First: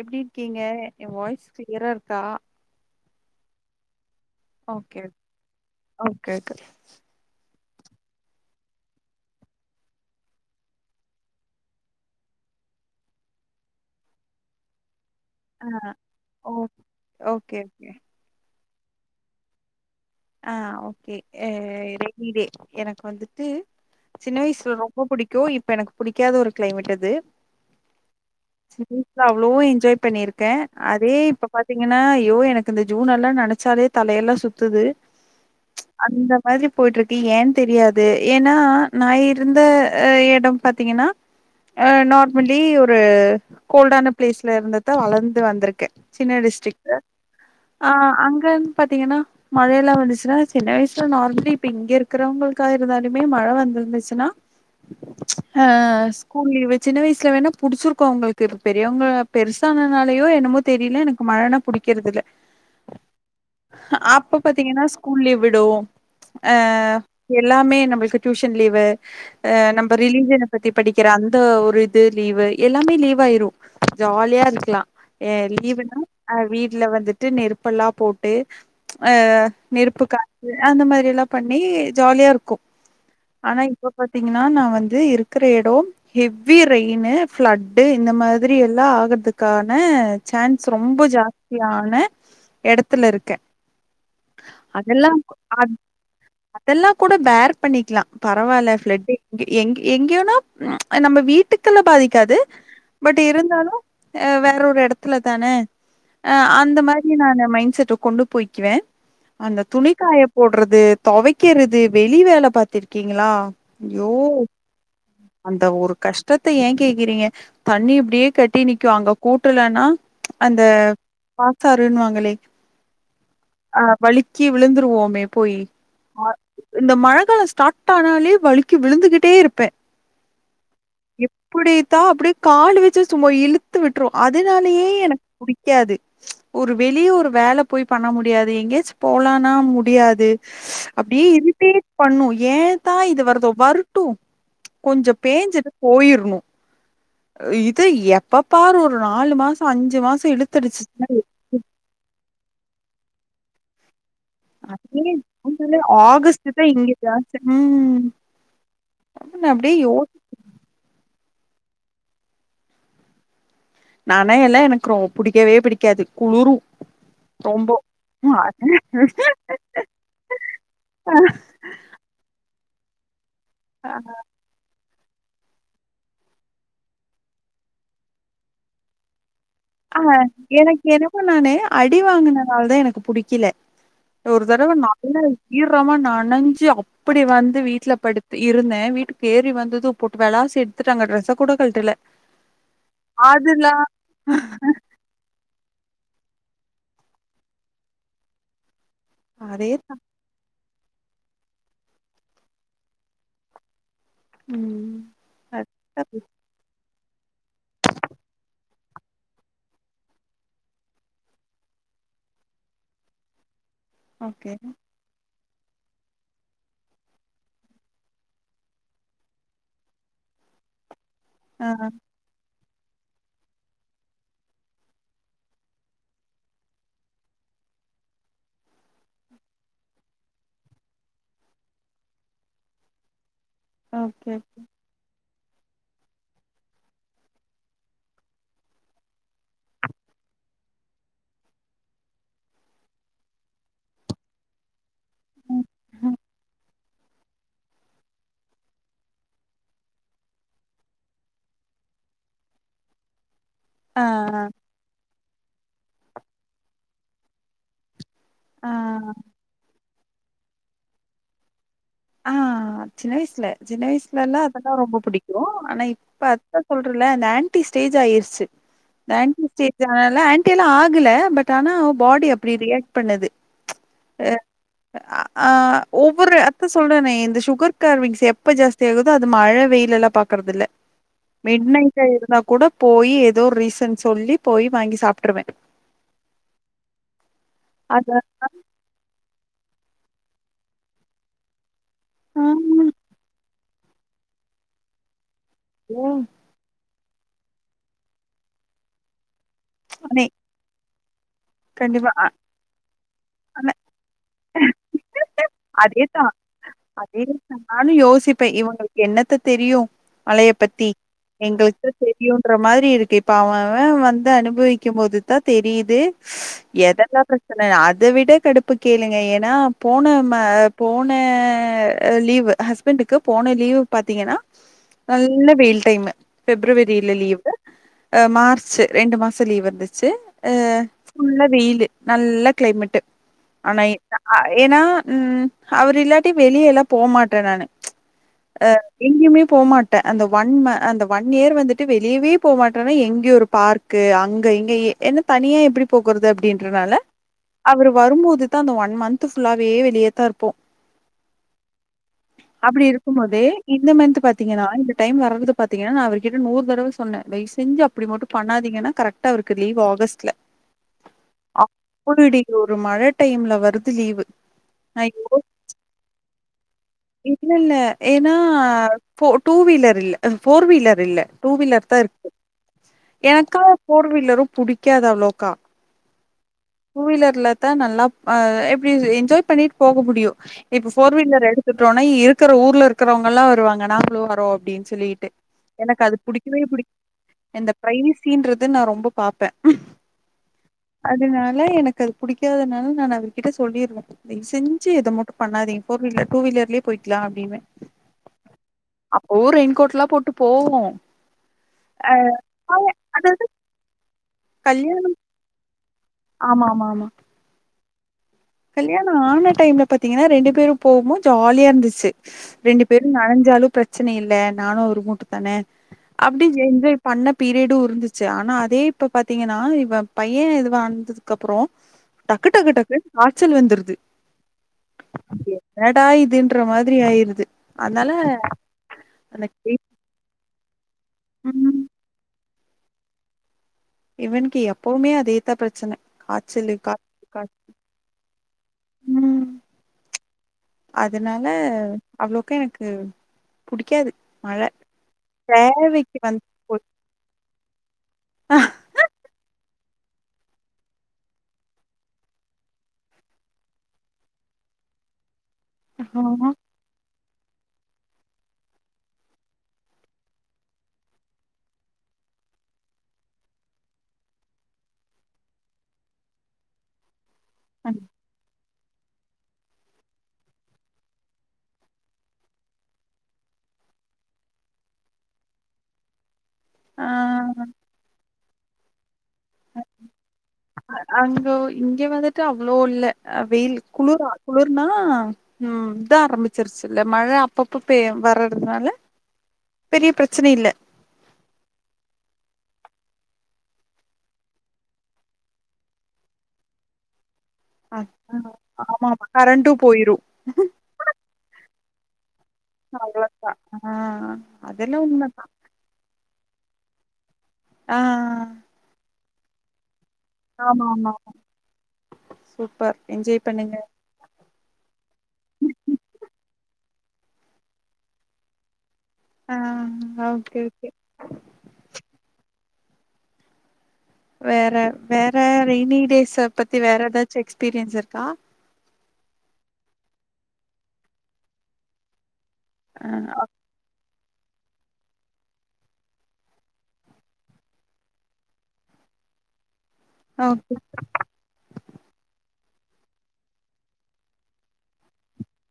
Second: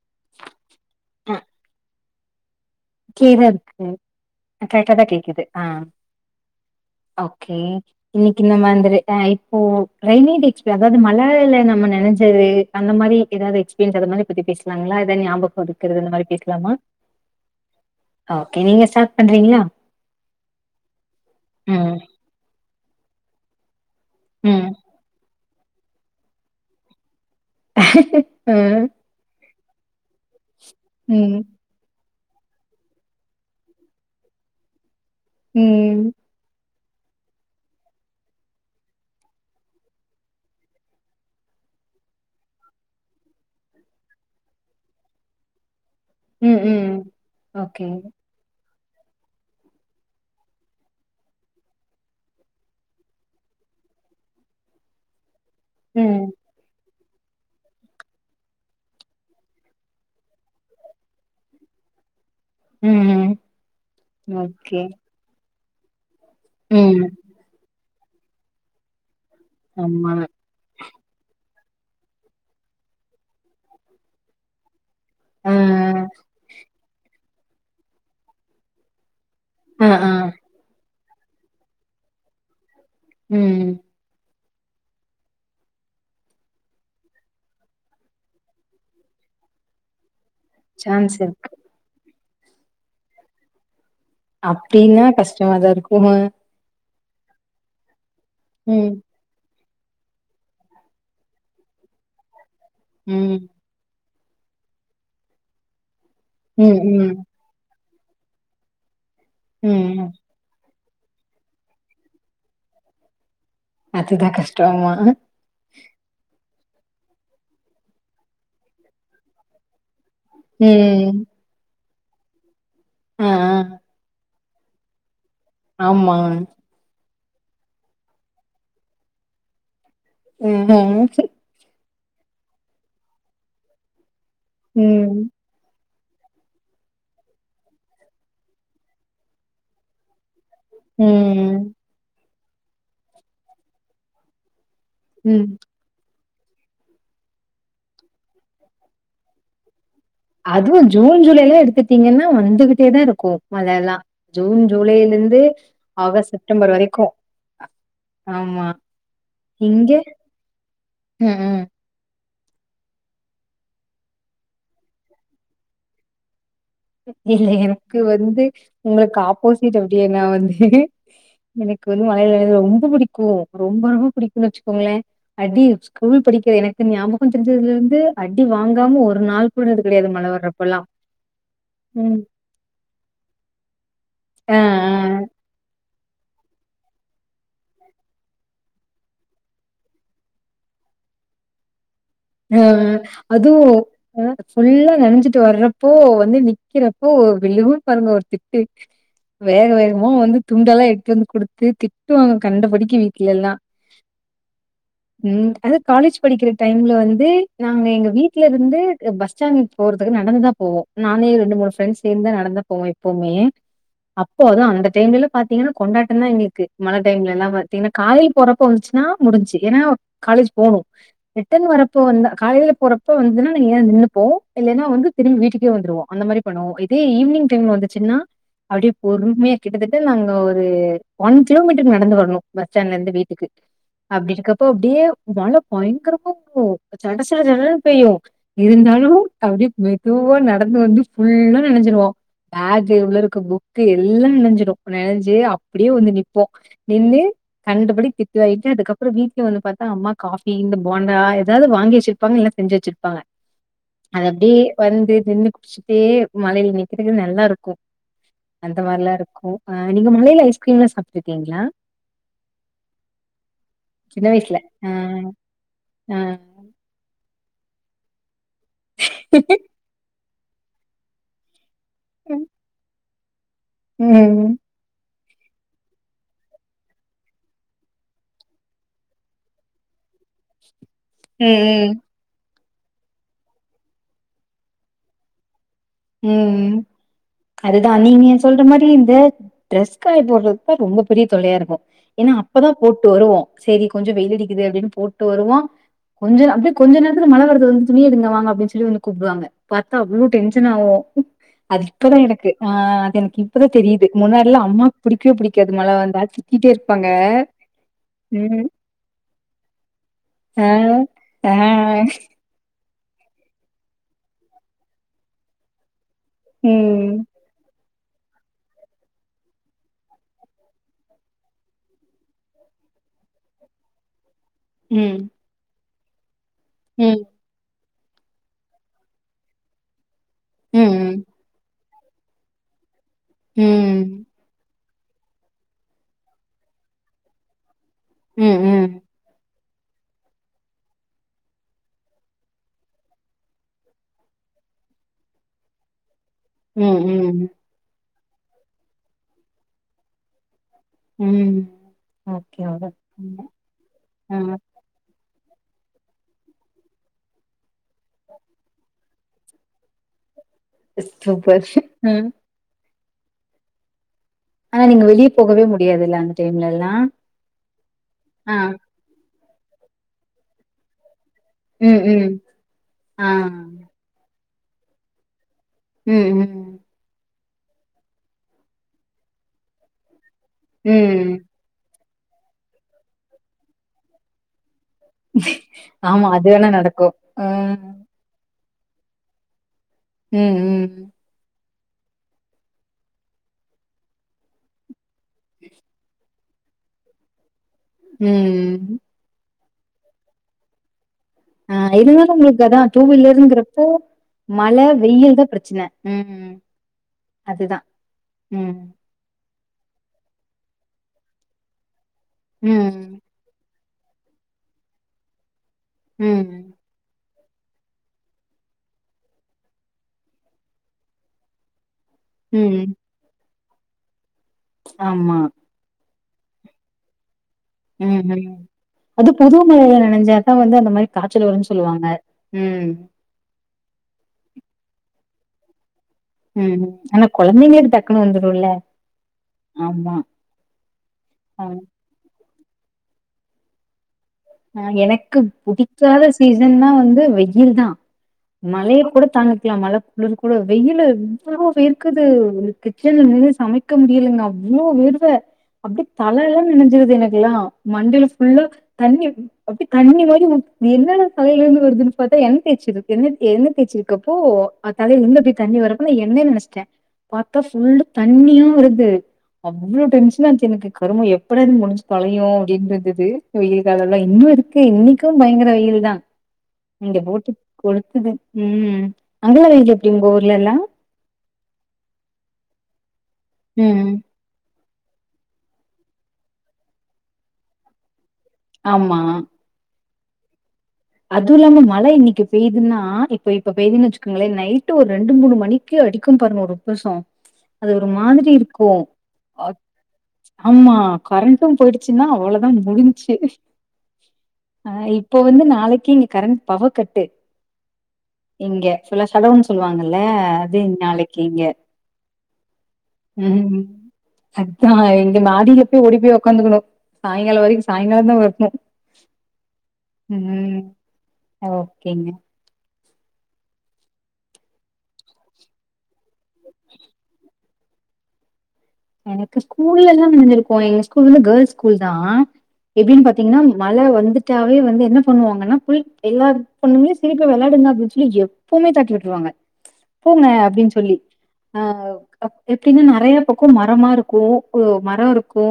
எப்டி இருக்கீங்க எ வாய்ஸ் கிளியரா இருக்கா கிளியரா இருக்குது ஒகே ஆ கேக்குது ஓகே இன்னக்கி நம்ம அந்தரு அ இப்போ ரெய்ல்வே டேட்ஸ் போய் அதாவ்து [unintelligible] நம்ம நெனச்சது அந்த மாரி எதாவ்து எக்ஸ்பீரியன்ஸ் அந்த மழைய பத்தி பேசலாங்ளா எதாவ்து ஞாபக ஆ இருக்கறது அந்த மாரி ஓ பேசலாமா ஓகே ஓகே ஆ ஓகே நீங்க ஸ்டார்ட் பண்றீங்களா ஆ ஓகே எ ம் ரெய்னி டே எனக்கு வந்துட்டு சின்ன ம் வயசுல ரொம்ப புடிக் கு இப்ப எனக்கு புடிக்காத ஒரு கிளைமேட் அது ம் நா அவ்ளோ என்ஜாய் பண்ணிருக்கே அதே ம் இப்ப பாத் தீங்கனா ஐயோ எனக்கு இந்த ஜூன் எல்லா நெனச்சாலே தலையெல்லா சுத்துது ம் அந்த மாதிரி போயிட்ருக்கு ஏன் தெரியாது ஏனா நா இருந்த அ எடம் பாத்தீங்கனா அ நார்மலி ஒரு கோல்டான பிளேஸ்ல இருந்துதா வளந்து வந்திருக்கே சின்ன ம் டிஸ்டிரிக்ல ம் ஓகே ஆ அங்கனு பாத்தீங்கனா மழ மழ வந்துச்சுனா சின்ன வயசுல நார்மலி இப்ப இங்க இருக்கிறவ்களுக்கா இருந்தாலுமே மழ வந்திருந்துச்சுனா அ ம் ஸ்கூல் லீவு சின்ன வயசுல வேணா புடிச்சிருக்கு அவ்ங்களுக்கு இப்ப பெரியவ்ங்க பெருசானனாலயோ என்னமோ தெரில எனக்கு மழைனா புடிக்கிறதில்ல ம்ம் ம் ஓகே த்தீங்கனா ஸ்கூல் லீவ் விடுவோ அ ம் எல்லாமே நம்மளுக்கு டியூஷன் லீவு அ நம்ப ஆமா ரிலிஜியன பத்தி படிக்கிற அந்த ஒரு இது லீவு எல்லாமே லீவ் ஆயிரு ஜாலியா இருக்கலா ஏ ஆ லீவுனா அ வீட்ல வந்துட்டு நெருப்பெல்லா போட்டு அ ஆ நெருப்பு ஆ காத்து அந்த மாரியெல்லா பண்ணி ஜாலியா இருக்கு ஆனா ம் இப்ப பாத்தீங்கனா நா வந்து இருக்குற எடோ ஹெவ்வி ரெயினு ஃபிளட்டு இந்த மாதிரியெல்லா ஆகற்துக்கான சான் ஸ் ரொம்ப சான்ஸ் இருக்கு ஜாஸ்தியான எடத்துல இருக்கே அப்டினா அதெல்லா கஷ்டமாதா அத் இருக்குங்க அதெல்லா கூட பேர் பண்ணிக்கலா பரவால்ல ம் ஃபிளட்டு் எங் எங்கயோனா நம்ப வீட்டுக்குலா பாதிக்காது பட் ம் இருந்தாலு ஆ வேற ஒரு எடத்துல தான ஆ அந்த ம், மாரி ம், நானு மைண்ட்செட்ட கொண்டு க்குவே அந்த ம். துணிக்காய போடுறது தொவைக்றது வெளி வேல பாத்திருகீங்களா ஐயோ அதுதான் கஷ்டம். ஆமா. அந்த ஒரு கஷ்டத்த ஏ கேக்றிங்க தண்ணி இப்டியே கெட்டி நிக்கு அங்க கூட்டலனா அந்த ம். பாத்தாறுன்னுவாங்ளே ஆ ஆ ஆ வழிக்கி விழுந்துருவோமே போயி ஆமா. இந்த மழ காலோ ஸ்டார்ட் ஆனாலே வழுக்கி விழுந்துகிட்டே இருப்பே ம் ம் அப்புடிதா அப்டியே கால் வச்சி சும்மா இழுத்து விட்டுரு அதுனாலயே எனக் ம். புடிக்காது ஒரு வெளிய ஒரு வேல போய் பண்ண முடி யாது எங்கேயாச்சு போலானா முடியாது அப்டியே ம். இரிடேட் பண்ணு ஏந்தா இது வருதோ வறட்டு கொஞ்சோ ம். பேஞ்சிட்டு போயிர்ணு இது எப்ப பாரு ஒரு நாலு மாசோ அஞ்சி மாசோ அதுவு இழுத்தடிச்சுச்சுன்னா ஜூன் ஜூலைல எடுத்துட்டீங்ன்னா வந்துகிட்டே தா இருக்கு மழல்லா ஜூன் ஜூலைலருந்து அதுவே ஆகஸ்ட் ஆகஸ்ட்தா செப்டம்பர் இங்க வரைக்கு ஆமா ஆமா நா அப்டியே இங்க யோ ம் ம் நனையல்லா எனக்குறொ புடிக்கவே புடிக்காது குளுரு இல்ல ரொம்போ எனக்கு வந்து உங்களுக்கு ஆப்போசிட் அப்டியே நா வந்து எனக்கு வந்து மழையில நனைறது ரொம்ப பிடிக்கு ரொம்ப ரொம்ப பிடிக்குன்னு வச்சுக்கோங்களே அடி ஸ்கூல் படிக்க எனக்கு ஞாபகோ தெரிஞ்சதுல இருந்து அடி வாங்காம ஒரு நாள் கூட இருந்தது ஆ கிடையாது மழ எனக் வர்றப்பல்லாம். எனக்கு நானு அடி ம். வாங்குனனால தா எனக்கு புடிக்கல ஒரு ஆ தரவ நல்லா ஈரமா நனஞ்சி அப் டி வந்து வீட்ல படுத் இருந்தே வீட்டுக்கு ஏறி வந்தது போட்டு விளாசி எடுத்துட்டாங்க டிரரெஸ்ஸ கூட கழட்டல ஆ அதுவு அதுல ஆ ஃபுல்லா நனஞ்சிட்டு வர்றப் போ வந்து நிக்கிறப்போ விழுகு பாருங்க ஒரு திட்டு வேக அதே தான் வேகமா வந்து துண்டல்லா எட்டு வந்து குடுத்து திட்டுவாங்க கண்டபடிக்கி வீட்லல்லா ம் ம் அதே அது காலேஜ் படிக்ற டைம்ல வந் து நாங்க எங்க வீட்லருந்து பஸ் ஸ்டாண்ட் போறதுக்கு நடந்து தா போவோ நானு ஏ ரெண்டு மூணு ஃப்ரெண்ட்ஸ் சேந்துதா நடந்துதா போவோ எப்பவுமே அப்ப ஓகே வந்து அந்த டைம்லல்லா பாத்தீங்கன்னா கொண்டாட்டந்தா எங்களுக்கு மழ டைம்லல்லா பாத்தீங்கன்னா காலைல போறப்ப வந்துச்சுனா முடிஞ்ச்சி ஏன்னா காலேஜ் போணு ரிட்டன் ஆ வர்றப் வந்தா காலேலயே போறப்ப வந்ததுன்னா நாங்க எங்காயது நின்னுப்போ இல்லைன்னா வந்து திரும்பி வீட்டுக்கே வந்துடுவோ அந்த மாறி பண்ணுவோ இதே ஈவ்னிங் டைம்ல வந்துச்சுன்னா அப்டியே பொறுமையா கிட்டத்தட்ட நாங்க ஒரு ஒன் கிலோமீட்டர் நடந்து வரணு பஸ் ஸ்டாண்ட்ல இருந்து வீட்டுக்கு ஓகே அப்டி இருக்கப்போ அப்டியே மழ பயங்கரமா விழு சட சட சடன்னு பெய்யு இருந்தாலு அப்டியே மெதுவா நடந்து வந்து ஃபுல்லா நனஞ்சிருவோ பேக் உள்ள இருக்க புக்கு எல்லா நனஞ்சிடு நனஞ்சி அப்டியே வந்து நிப்போ நின்னு கண்டபடி திட்டு வாங்கிட்டு அதுக்கப்பறோ வீட்ல வந்து பாத்தா அம்மா காஃபி இந்த போண்டா ஏதாது வாங்கி வச்சிருப்பாங்க இல்லன்னா செஞ்சி வச்சிருப்பாங்க ஆ அது அப்டியே வந்து நின்னு குடிச்சுட்டே மழைல நிக்றதுக்கு நல்லா இருக்கு ஆ அந்த மாறிலா இருக்கு ஆ நீங்க மழலைல ஐஸ்கிரீம்ல்லா சாப்ட்டு இருக்கிங்ளா ஆ சின்ன வயசுல சின்ன வயசுலல்லா வயசுல. அதெல்லா அ ரொம்ப புடிக்கு ஆனா அ இப்ப அத சொல்றல இந்த ஆண்ட்டி ஸ்டேஜ் ஆயிருச்சு இந்த ஆண்ட்டி ஸ்டேஜ் இது ஆ ஆண்ட்டி எல்லா ஆகுல பட் ஆனா பாடி அப்டி ரியாக்ட் பண்ணுது ம் அ ஆ ஒவ்வொரு அத் த சொல்றனே இந்த சுகர் கார்விங்ஸ் எப்போ ஜாஸ்தி ஆகுதோ அது மழ வெயிலெல்லா பாக்கறதில்ல மிட் ம் நைட்டா இருந்தா கூட போய் ஏதோ ரீசன் சொல்லி போய் வாங்கி சாப்ட்ருவே ம் ம் அதுதா அத நீங்க சொல்ற மாரி இந்த ட்ரெஸ் காய போட்றத்தா ரொம்ப பெரிய தொல்லையா இருக்கு ஏனா அப்பதா ஆமா போட்டு வருவோ செரி கொஞ்சொ வெயில் அடிக்குது அப்டின் போட்டு வருவோ கொஞ்ச ந அப்டி கொஞ்ச நேரத்துல மழ வருது வந்து துணி எடுங்க வாங்க அப்டின் சொல்லி வந்து கூப்டுவாங்க பாத்தா நே அவ்ளோ டென்ஷன் ஆவு அது இப்பதா எனக்கு ஆ அது எனக்கு இப்பதா ஆனா தெரியுது முன்னாடிலா அம்மாக்கு புடிக்கவே புடிக்காது மழ வந்தா திட்டிட்டே இருப்பாங்க அதேதா நானு யோசிப்பே ம் இவுங்களுக்கு என்னத்த தெரியு மழய ஆ பத்தி ஆ எங்களுக்கு தா தெரியு ற மாரி இருக்கு இப்ப அவ அவெ வந்து அனுபவிக்கம் போது தா தெரியிது எதலா ம் ப்ர ச்சன அத விட கடுப்பு கேளுங்க ஏனா போனம போன அ லீவு ஹஸ் பண்டுக்கு போன லீவு பாத்திங்கன்னா ம் நல்ல வெயில் டைமு பெப்ரவரில ம் லீவு அ மார்ச்சு ரெண்டு மாசொ லீவ் இருந்துச்சு ம் ம் இலு நல்ல க்ளைமேட்டு ஆனா ம் ஏனா ம் அவரு இல்லாட்டி வெளியலா போமாட்ட நானு ம் அ எங்கெயுமே போ மாட்டெ அந்த ஒன்ம அந்த ஒன் இயர் வந்துட்டு வெளியவே போ மாட்டேனா எங்கெயு ஒரு பார் க்கு அங்க இங்க என்ன தனியா எப்டி போகுறது அப்டின்றனால ம் ம் ம் அவரு வரும்போது தா அந்த ஒன் மந்த்து ஃபுல்லாவே வெளிய தா இருப்போ ம் ஓகே அப்டி இருக்கும் அவ்வளவுதாங்க. போதே இந்த மந்த்து ஆ பாத்திங்கன்னா இந்த டைம் [unintelligible] பாத்திங்கன்னா நா அவர்கிட்ட நூறு தடவ சொன்னே தய்வு செஞ்சு அப்டி மட்டு பண்ணாதீங்கனா கரெட்டா அவருக்கு லீவு ஆகஸ்ட்ல [unintelligible] ம் அப்புடுடி ஒரு மழ டைம்ல வருது லீவு ஆனா நீங்க நான் வெளிய போகவே முடியாதுல்ல அந்த டைம்லலா இல்லல்ல ஏனா ஃபோ டூ வீலர் இல்ல அ ஃபோர் வீலர் இல்ல டூ வீலர் தா ம் ம் இருக்கு ஆ எனக்கா ஃபோர் வீலரு புடிக்காது அவ்ளோக்கா ம் ம் டூ வீலர்ல தா நல்லா அ எப்டி என்ஜாய் பண்ணிட் போக முடியு இப்ப ஃபோர் ம் வீலர் எடு த்துட்டோனா இருக்குற ஊர்ல இருக்றவங்கல்லா வருவாங்க நாங்ளு வரோ அப்டின் சொல்லி ட்டு எனக்கு அது ஆமா புடிக்கவே வேணா புடிக் நடக்கு ஆ இந்த ப்ரைவ்சின்றது நா ரொம்ப பாப்பே ம் ம் அதுனால எனக்கு அது புடிக்காததுனால நான் அவர்கிட்ட சொல்லிருந்தே தய் செஞ்சு இத மட் டு பண்ணாதீங் ஃபோர் வீலர் டூவிலர்லேயே போய்க்லா அப்டின்வெ ம் ம் அப்பவு ரெயின்கோட்லா போட்டு போவோ அ இருந்தாலு உங்களுக்கு அதா அது டூவீலருங்றப்போ மழ கல்யாண வெயில் தா ப்ரச்சன ம் ம் ஆமா அதுதா ம் கல்யாணொ ஆன டைம்ல பத்திங்கன்னா ரெண்டு பேரு போம்போ ஜாலியா இருந்துச்சு ரெண்டு பேரு ம் நனஞ்சாலு ப்ரச்சன இல்ல நானு அவரு மட்டு தானே அப்டின் ம் என்ஜாய் பண்ண பீரியடு இருந்துச்சு ஆனா அதே இப்ப பாத்திங்கன்னா இவ பையெ இது வந்ததுக்கு அப்றோ டக்கு டக்கு ம் டக்குன் காச்சல் வந்துருது ஆமா என்னடா இதுன்ற மாதிரி ஆயிருது அதனால ம் ம் அது புது எனக்கு மழையில நனைஞ்சாதா வந்து அந்த மாரி காச்சல் வருன்னு ம் சொல்லுவாங்க ம் இவனுக்கு எப்பவுமே அதேத்தா ப்ரச்சன ம் ஆனா கொழந்தைங்களுக்கு டக்குனு வந்துடுல ம். ஆமா அதனால ஆ அவ்ளோக்கு எனக்கு புடிக்காது மழை. ஆ எனக்கு தேவைக்கு புடிக்காத வந்து சீசன்னா வந்து வெயில் தா போய் மழைய கூட தாங்கிக்லா மழ குளுரு கூட வெயில்ல எவ்ளோ வேர்க்குது கிச்சன்ல நின்னு சமைக்க முடியலேங்க அவ்ளோ வேர்க் இப்ப அப்டி தலலா நெனஞ்சிர்து எனக்குலா மண்டைல ஃபுல்லா தண்ணி அப்டி தண்ணி மாரி ஊத் என்னல தலைல இருந்து வருதுன்னு பாத்தா எண்ண தேய்சிரு எண்ண எண்ண தேச்சிருக்கப்போ தலைல எங்க இப்டி தண்ணி வரப்பனா எண்ணனு நெனச்சிட்ட பாத்தா ஃபுல்லா ஆ தண்ணியா வருது அவ்ளோ டென்ஷனாஞ்ச்சி எனக்கு கருமோ எப்படா இத் முடிஞ்சு தொழயு அப்டின்றுதுது வெயில்கா லொ இன்னூ இருக்கு இன்னைக்கூ பயங்கர வெயில்தா இங்க போட்டு கொளுத்துது ம் அங்கலா வெயில் எப்டி உங்க ஊர்லலா அங்கோ இங்க வந்துட்டு அவ்ளோ இல்ல வெயில் ம் குளுர்ரா குளுர்னா ம் இத ஆரம்பிச்சிர்ச்சுல்ல மழ அப் அப்பப்ப பேயு வரதுனால ஆமா பெரிய ப்ரச்சன இல்ல அதுவு இல்லாம மழ இன்னிக்கு பேய்துன்னா இப்ப இப்ப பேய்துன் வச்சுக்கோங்களே நைட்டு ஒரு ரெண்டு மூணு மணி க்கி அடிக்கு பாருங்க ஒரு புசோ அது அஹ் ஒரு ஆமா மாதிரி இருக்கூ ஆமா கரண்டு போயிரு ஆமா கரண்ட்டூ போய்டுச்சுன்னா அவ்ளோதா முடிஞ்ச்சு அவ்ளோதா ஆ ஆ அதெல்லா இப்ப உண்மதா வந்து நாளைக் கி இங்க கரண்ட் பவர் கட்டு ஆ இங்க ஃபுல்லா ஸடௌன்ஸ் சொல்லுவாங்கல்ல அது ஆமா ஆமா நாளைக்கி இங்க சூப்பர் என்ஜாய் பண்ணுங்க ம் அதா எங்க மாடில போய் ஓடி போய் உக்காந்துக்கணு சாய்ங்காலோ வரைக்கூ சாய்ங்காலதா வர்ணூ ஆ ஓகே ம் ஓகே ஓகேங்க வேற வேற ரெய்னி டேஸ்ஸ பத்தி வேற ஏதாச்சு எக்ஸ்பீரியன்ஸ் இருக்கா எனக்கு ஸ்கூல்லெல்லா நெனஞ்சிருக்கோ எங்க ஸ்கூல் வந்து கேள்ஸ் ஸ்கூல்தா எப்டின் ஆ பாத்திங்ன்னா மழ வந்துட்டாவே வந்து என்ன பண்ணுவாங்கன்னா ஃபுல் எல்லா பொண்ணுமே சிரிப்ப வெளையாடு [unintelligible] ப்போமே தாட்டி விட்ருவாங்க போங்க ஓகே அப்டின் சொல்லி அ எப்டின்னா நறைய க்கூ மரமாருக்கூ மர இருக்கூ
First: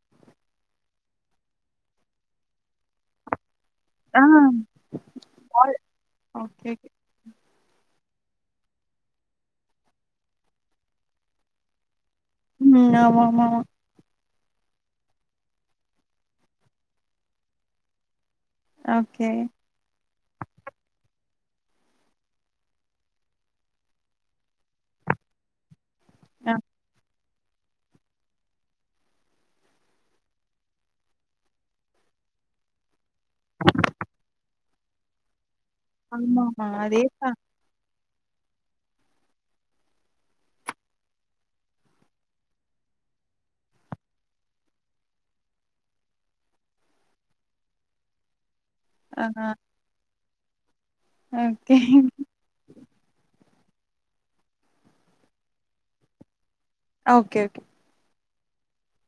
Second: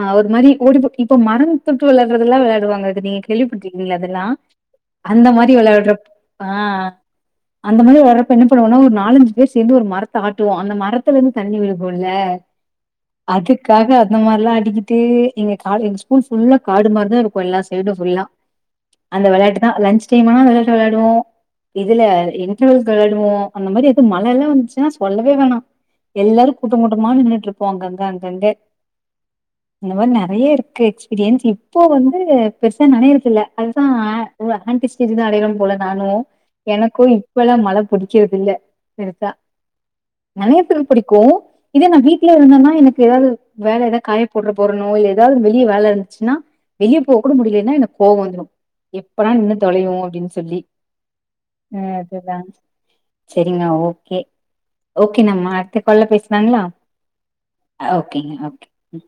ஆ ஒரு மாரி ஓடிபுடி இப்ப மரொந் தொட்டு விளையாட்றதுல்லா வெளையாடுவாங்க இது நீ கேள்வி பட்ருக்கீங்ளா ஆ அதெல்லா அந்த மாரி வெளையாட்றப் ஆ ஓகே ஓகே அந்த மாரி வர்ரப்ப என்ன பண்ணுவோனா ஒரு நாலஞ்சு பேர் சேந்து ஒரு மரத்த ஆட்டுவோ அந்த மரத்துல இர்ந்து தண்ணி விழு போ ல்ல ம் ஆமா ஆமா ஆமா அதுக்காக இந்த மார்ல்லா அடிக்கிட்டு எங்க காலு எங்க ஸ்கூல் ஃபுல்லா காடு மார்தா இருக்கூ எல்லா சைடு ஃபுல்லா அந்த ஓகே வெளையாட்டு தா லன்ச் டைம் ஆனாலு அந்த வெளையாட்டு வெளையாடுவோ இதுல இன்ட்ரவல்கு வெளையாடுவோ அந்த மாரி எதுவு மழ எல்லா வந்துச்சுன்னா சொல்லவே வேணா எல்லாரு ஆ கூட்டோ கூட்டமா நின்னுட்ருப்போ அங்கங்க அங்கங்க இந்த மாரி நறைய இருக்கு எக்ஸ்பிரியன்ஸ் இப்போ வந்து பெருசா நனையருக் இல்ல அதுதா அ ஓ [unintelligible] போல நானு ஆமாமா எனக்கும் அதேதா இப்பல்லா மழ புடி க்கிறது இல்ல பெருசா நனையத்து புடிக்கும் இதே நா வீட்ல இருந்தன்னா எனக்கு ஏதாவது வேற ஏதா காய போட்ற போறனோ இல்ல எதாவது வெளிய வேல இருந்துசுன்னா வெளிய போ கூட முடியலன்னா எனக் கோவம் வந்துரும் ஆ எப்பதா நின்னு தொலயும் அப்டின் சொல்லி ஓகே அ அதுதா சேரிங்க ஓகே ஓகே நம்ம அடுத்து கால்ல பேசுளாங்களா ஓகே ஓகே அ ஓகேங்க ஓகே ம்